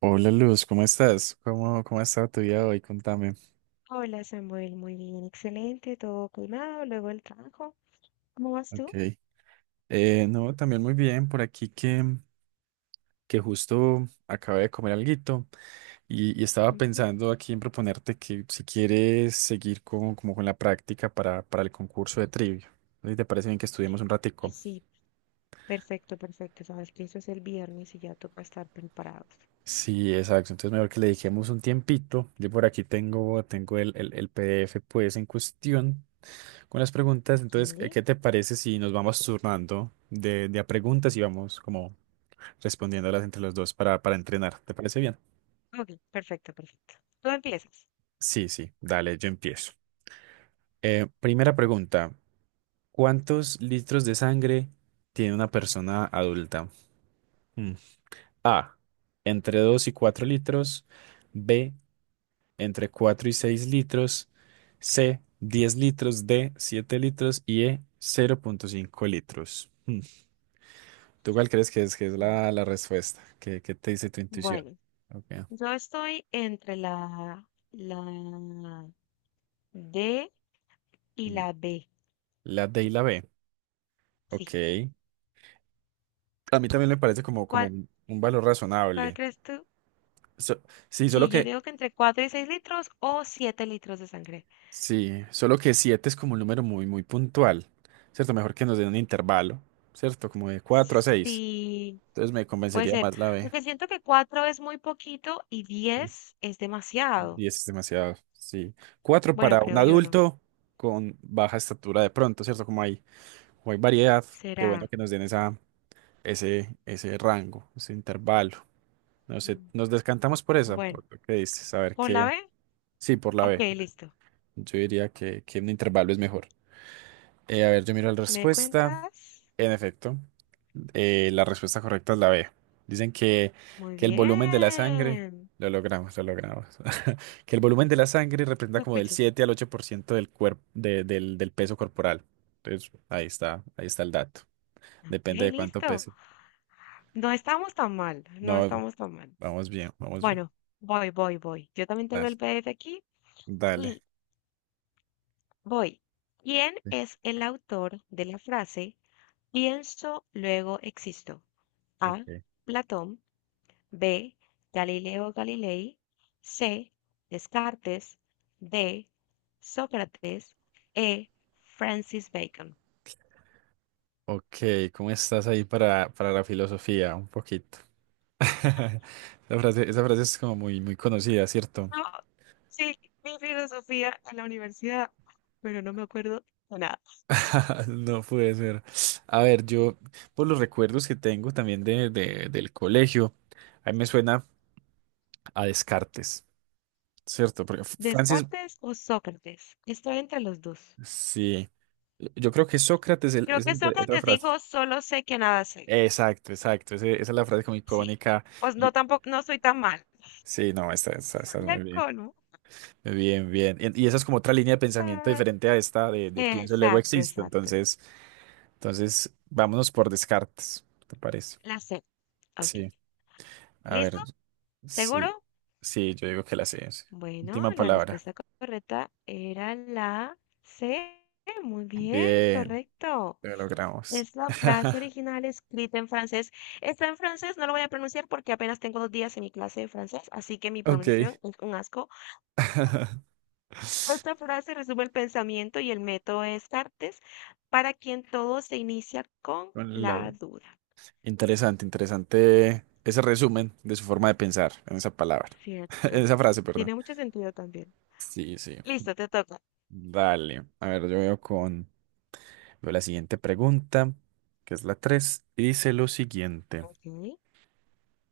Hola Luz, ¿cómo estás? ¿Cómo ha estado tu día hoy? Contame. Hola Samuel, muy bien, excelente, todo calmado, luego el trabajo. ¿Cómo vas tú? Ok. No, también muy bien, por aquí que justo acabé de comer alguito y estaba Ujú. pensando aquí en proponerte que si quieres seguir como con la práctica para el concurso de trivia. ¿Y te parece bien que estudiemos un Y ratico? sí, perfecto, perfecto. Sabes que eso es el viernes y ya toca estar preparados. Sí, exacto. Entonces mejor que le dediquemos un tiempito. Yo por aquí tengo el PDF pues en cuestión. Con las preguntas, Ok, entonces, ¿qué te parece si nos vamos turnando de a preguntas y vamos como respondiéndolas entre los dos para entrenar? ¿Te parece bien? ok, perfecto, perfecto. Tú empiezas. Sí, sí, dale, yo empiezo. Primera pregunta, ¿cuántos litros de sangre tiene una persona adulta? Mm. A, entre 2 y 4 litros, B, entre 4 y 6 litros, C, 10 litros, D, 7 litros y E, 0,5 litros. Mm. ¿Tú cuál crees que es Mm. la respuesta? ¿Qué te dice tu intuición? Bueno, Okay. yo estoy entre la D y Mm. la B. La D y la B. Sí. Ok. A mí también me parece como ¿Cuál, un valor cuál razonable. crees tú? So- sí, solo Sí, yo que, digo que entre 4 y 6 litros o 7 litros de sangre. sí, solo que 7 es como un número muy, muy puntual, ¿cierto? Mejor que nos den un intervalo, ¿cierto? Como de 4 a seis. Sí. Entonces me Puede convencería ser, más la B. porque siento que cuatro es muy poquito y Sí. 10 es demasiado. 10 es demasiado, sí. Cuatro Bueno, para un creo yo no. adulto con baja estatura de pronto, ¿cierto? Como hay variedad, qué bueno Será. que nos den ese rango, ese intervalo. No sé, mm, nos descantamos por esa, por Bueno, lo que dices. A ver ¿por la qué. B? Sí, por la Ok, B. listo. Yo diría que un intervalo es mejor. A ver, yo miro la ¿Me respuesta. cuentas? En efecto, la respuesta correcta es la B. Dicen que, Muy que el volumen de la sangre, bien. Lo logramos, que el volumen de la sangre representa Lo como del escucho. 7 al 8% del cuerpo, del peso corporal. Entonces, ahí está el dato. Ok, Depende de cuánto listo. pese. No estamos tan mal, no No, estamos tan mal. vamos bien, vamos bien. Bueno, voy, voy, voy. Yo también tengo el Dale. PDF aquí Dale. y voy. ¿Quién es el autor de la frase pienso, luego existo? A. Ok, Platón. B. Galileo Galilei. C. Descartes. D. Sócrates. E. Francis Bacon. ok, ¿cómo estás ahí para la filosofía? Un poquito. Esa frase es como muy, muy conocida, ¿cierto? No, sí, mi filosofía en la universidad, pero no me acuerdo de nada. No puede ser. A ver, yo, por los recuerdos que tengo también del colegio, a mí me suena a Descartes, ¿cierto? Porque Francis, ¿Descartes o Sócrates? Estoy entre los dos. sí, yo creo que Sócrates Creo es que el de- otra Sócrates frase. dijo, solo sé que nada sé. Exacto, exacto, esa es la frase como Sí, icónica. pues no y- tampoco, no soy tan mal. sí, no, está esa Soy muy el bien. cono. Bien, bien. Y esa es como otra línea de pensamiento Ah, diferente a esta de pienso, luego exacto, existo. exacto. Entonces, vámonos por Descartes, ¿te parece? La sé. Ok. Sí. A ¿Listo? ver, ¿Seguro? sí, sí, yo digo que la sé. Sí. Bueno, Última la palabra. respuesta correcta era la C. Muy bien, Bien, correcto. lo logramos. Es la frase original escrita en francés. Está en francés, no lo voy a pronunciar porque apenas tengo 2 días en mi clase de francés, así que mi Ok. pronunciación es un asco. Esta frase resume el pensamiento y el método de Descartes, para quien todo se inicia con Con la- la duda. Interesante, interesante ese resumen de su forma de pensar en esa palabra, en Cierto. esa frase, perdón. Tiene mucho sentido también. Sí, sí. Listo, te toca. Dale. A ver, Veo la siguiente pregunta, que es la 3 y dice lo siguiente. Ok.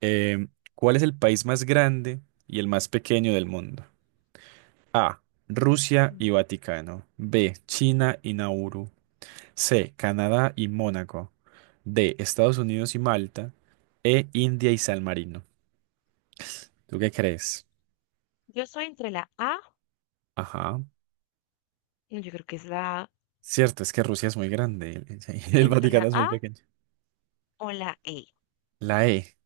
Em, ¿Cuál es el país más grande y el más pequeño del mundo? A. Rusia y Vaticano. B. China y Nauru. C. Canadá y Mónaco. D. Estados Unidos y Malta. E. India y San Marino. ¿Tú qué crees? Yo soy entre la A, Ajá. no, yo creo que es la A Cierto, es que Rusia es muy grande y el el entre Vaticano la es muy A pequeño. o la E. La E.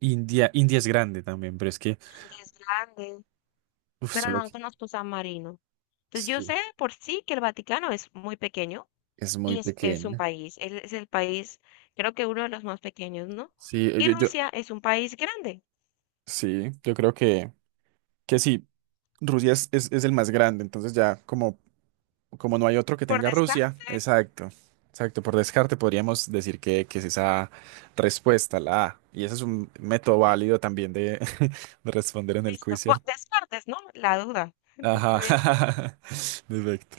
India, India es grande también, pero es que, Inglés grande, uf, pero solo no que conozco San Marino. Entonces yo sí, sé por sí que el Vaticano es muy pequeño es muy y es un pequeña. país, él es el país, creo que uno de los más pequeños, ¿no? Sí, Y yo, Rusia es un país grande, sí, yo creo que sí, Rusia es el más grande, entonces ya como no hay otro que por tenga Rusia, descarte. exacto, exacto, por descarte podríamos decir que es esa respuesta, la A, y ese es un método válido también de, de responder en el Listo, quiz, por ¿cierto? descartes, ¿no? La duda. Entonces, a Ajá, ver, perfecto.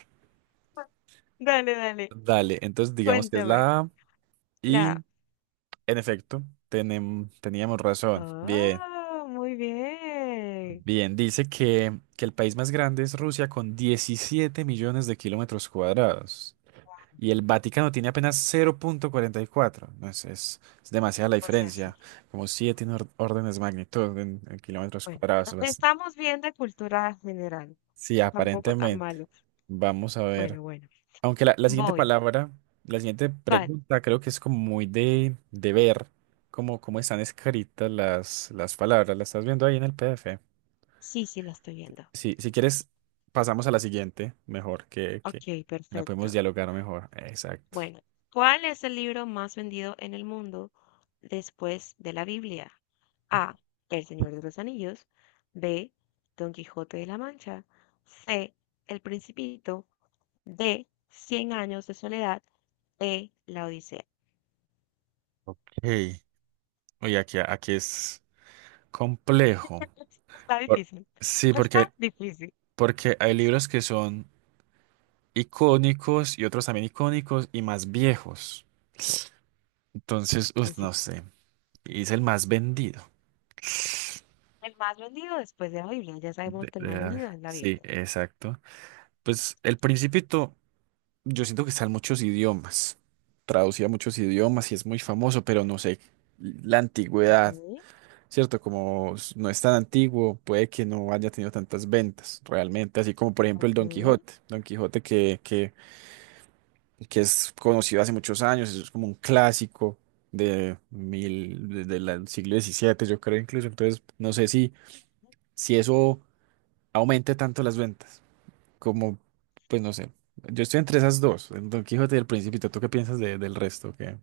dale, dale, Dale, entonces digamos que es cuéntame. la A, La... y en efecto, teníamos razón, bien. Ah, muy bien. Bien, dice que el país más grande es Rusia con 17 millones de kilómetros cuadrados y el Vaticano tiene apenas 0,44. No es demasiada la O sea, sí. diferencia, como 7 en órdenes de magnitud en kilómetros Bueno, cuadrados. Estamos bien de cultura general. Sí, Tampoco tan aparentemente. malo. Vamos a ver. Bueno, bueno. Aunque la siguiente Voy. palabra, la siguiente ¿Cuál? pregunta creo que es como muy de ver cómo están escritas las palabras. ¿La estás viendo ahí en el PDF? Sí, sí, la estoy viendo. Si quieres, pasamos a la siguiente, mejor, que Ok, la podemos perfecto. dialogar mejor. Exacto. Bueno, ¿cuál es el libro más vendido en el mundo después de la Biblia? A. El Señor de los Anillos. B. Don Quijote de la Mancha. C. El Principito. D. Cien años de soledad. E. La Odisea. Hey, oye, aquí es complejo. Está Por- difícil. sí, Está porque, difícil. porque hay libros que son icónicos y otros también icónicos y más viejos. Entonces, uf, Sí. no sé. Y es el más vendido. El más vendido después de la Biblia. Ya sabemos De- que el de más vendido la- es la sí, Biblia. exacto. Pues El Principito, yo siento que está en muchos idiomas. Traducido a muchos idiomas y es muy famoso, Ujú. pero no sé. La Ok. antigüedad. ¿Cierto? Como no es tan antiguo, puede que no haya tenido tantas ventas realmente, así como por ejemplo el Don Mm. Quijote, Don Quijote que es conocido hace muchos años, es como un clásico de mil, de la- del siglo diecisiete yo creo incluso, entonces no sé si eso aumente tanto las ventas, como, pues no sé, yo estoy entre esas dos, el Don Quijote y el Principito, ¿tú qué piensas del resto que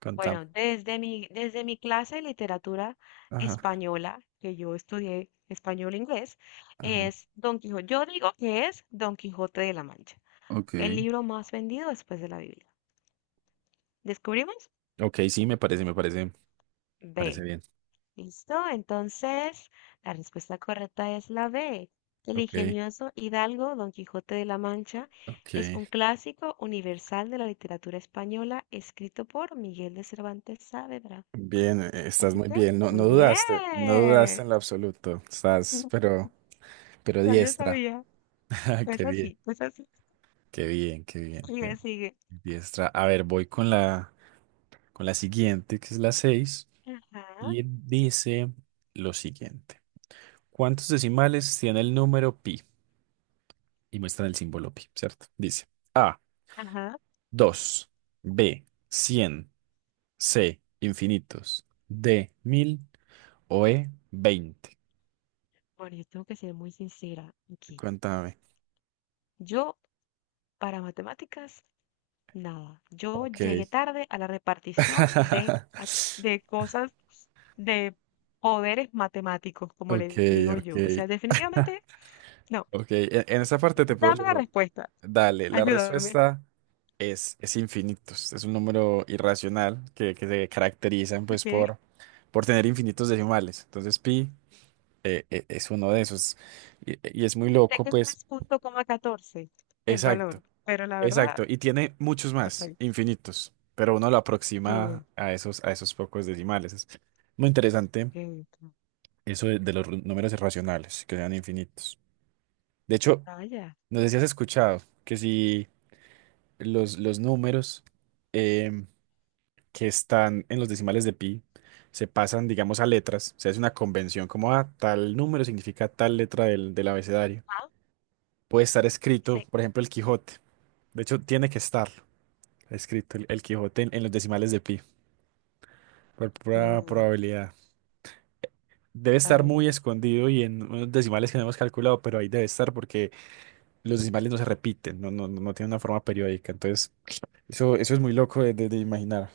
contamos? Bueno, desde mi clase de literatura Ajá, española, que yo estudié español-inglés, ajá. es Don Quijote. Yo digo que es Don Quijote de la Mancha, el Ok. libro más vendido después de la Biblia. ¿Descubrimos? Ok, sí, me parece, parece B. bien. ¿Listo? Entonces, la respuesta correcta es la B. El Ok. ingenioso hidalgo Don Quijote de la Mancha Ok, es un clásico universal de la literatura española escrito por Miguel de Cervantes Saavedra. bien, estás Así muy que, bien, no, muy no dudaste, no dudaste bien. en lo absoluto, estás, pero Ya yo diestra. sabía. Qué Es bien, así, es así. qué bien, qué bien, Sigue, qué sigue. diestra. A ver, voy con la siguiente, que es la 6 Ajá, y dice lo siguiente. ¿Cuántos decimales tiene el número pi? Y muestran el símbolo pi, ¿cierto? Dice A, ajá. 2, B, 100, C, infinitos, D, 1000 o E, 20. Bueno, yo tengo que ser muy sincera aquí. Cuéntame. Yo, para matemáticas, nada. Yo Ok. llegué tarde a la repartición de, a- de cosas, de poderes matemáticos, como Ok, le digo ok, yo. O sea, definitivamente, no. ok. En esa parte te puedo Dame la yo. respuesta. Dale, la Ayúdame. respuesta es infinitos. Es un número irracional que se caracterizan pues ¿Ok? por tener infinitos decimales. Entonces pi es uno de esos. Y, y es muy Sé loco, que es pues. 3,14 el Exacto, valor, pero la verdad, exacto. Y tiene muchos o más, sea, infinitos. Pero uno lo aproxima que, a esos pocos decimales. Es muy interesante que, eso de los números irracionales, que sean infinitos. De hecho, vaya, no sé si has escuchado que si los números em, que están en los decimales de pi se pasan, digamos, a letras, o sea, es una convención como, ah, tal número significa tal letra del abecedario. ah, Puede estar escrito, sí, por ejemplo, el Quijote. De hecho, tiene que estar escrito el Quijote en los decimales de pi, por pura que, probabilidad. Debe estar muy vaya, escondido y en unos decimales que no hemos calculado, pero ahí debe estar porque los decimales no se repiten, no, no, no tienen una forma periódica. Entonces. Eso es muy loco de imaginar.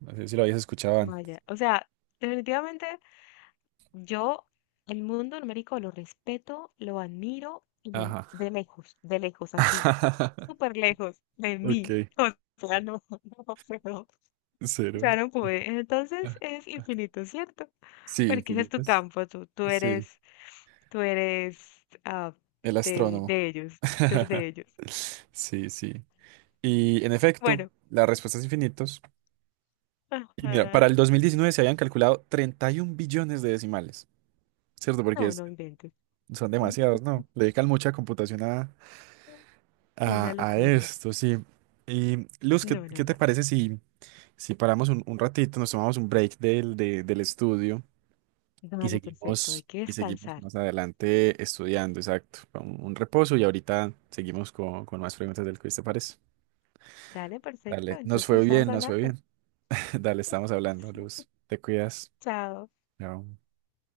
No sé si lo habías escuchado antes. vaya. O sea, definitivamente yo el mundo numérico lo respeto, lo admiro y Ajá. De lejos, así, súper lejos de mí. Ok, O sea, no, no puedo. cero. Ya no pude. Entonces Ah, es ah. infinito, ¿cierto? Sí, Porque ese es tu infinitas. campo, tú Sí, eres el de, astrónomo. de ellos, tú eres de ellos. Sí, sí. Y en efecto, Bueno, la respuesta es infinitos. Y mira, para ajá. el 2019 se habían calculado 31 billones de decimales, ¿cierto? Porque No, no inventes. son Mm, demasiados, ¿no? Le dedican mucha computación a, a, Una a locura. esto, sí. Y Luz, ¿qué, No, no, qué te no. parece si paramos un ratito, nos tomamos un break del estudio y Dale, perfecto, hay seguimos, que y seguimos descansar. más adelante estudiando, exacto, con un, reposo y ahorita seguimos con más preguntas del quiz, ¿te parece? Dale, perfecto. Dale, nos Entonces fue estamos bien, nos fue hablando. bien. Dale, estamos hablando, Luz. Te cuidas. Chao. Chao.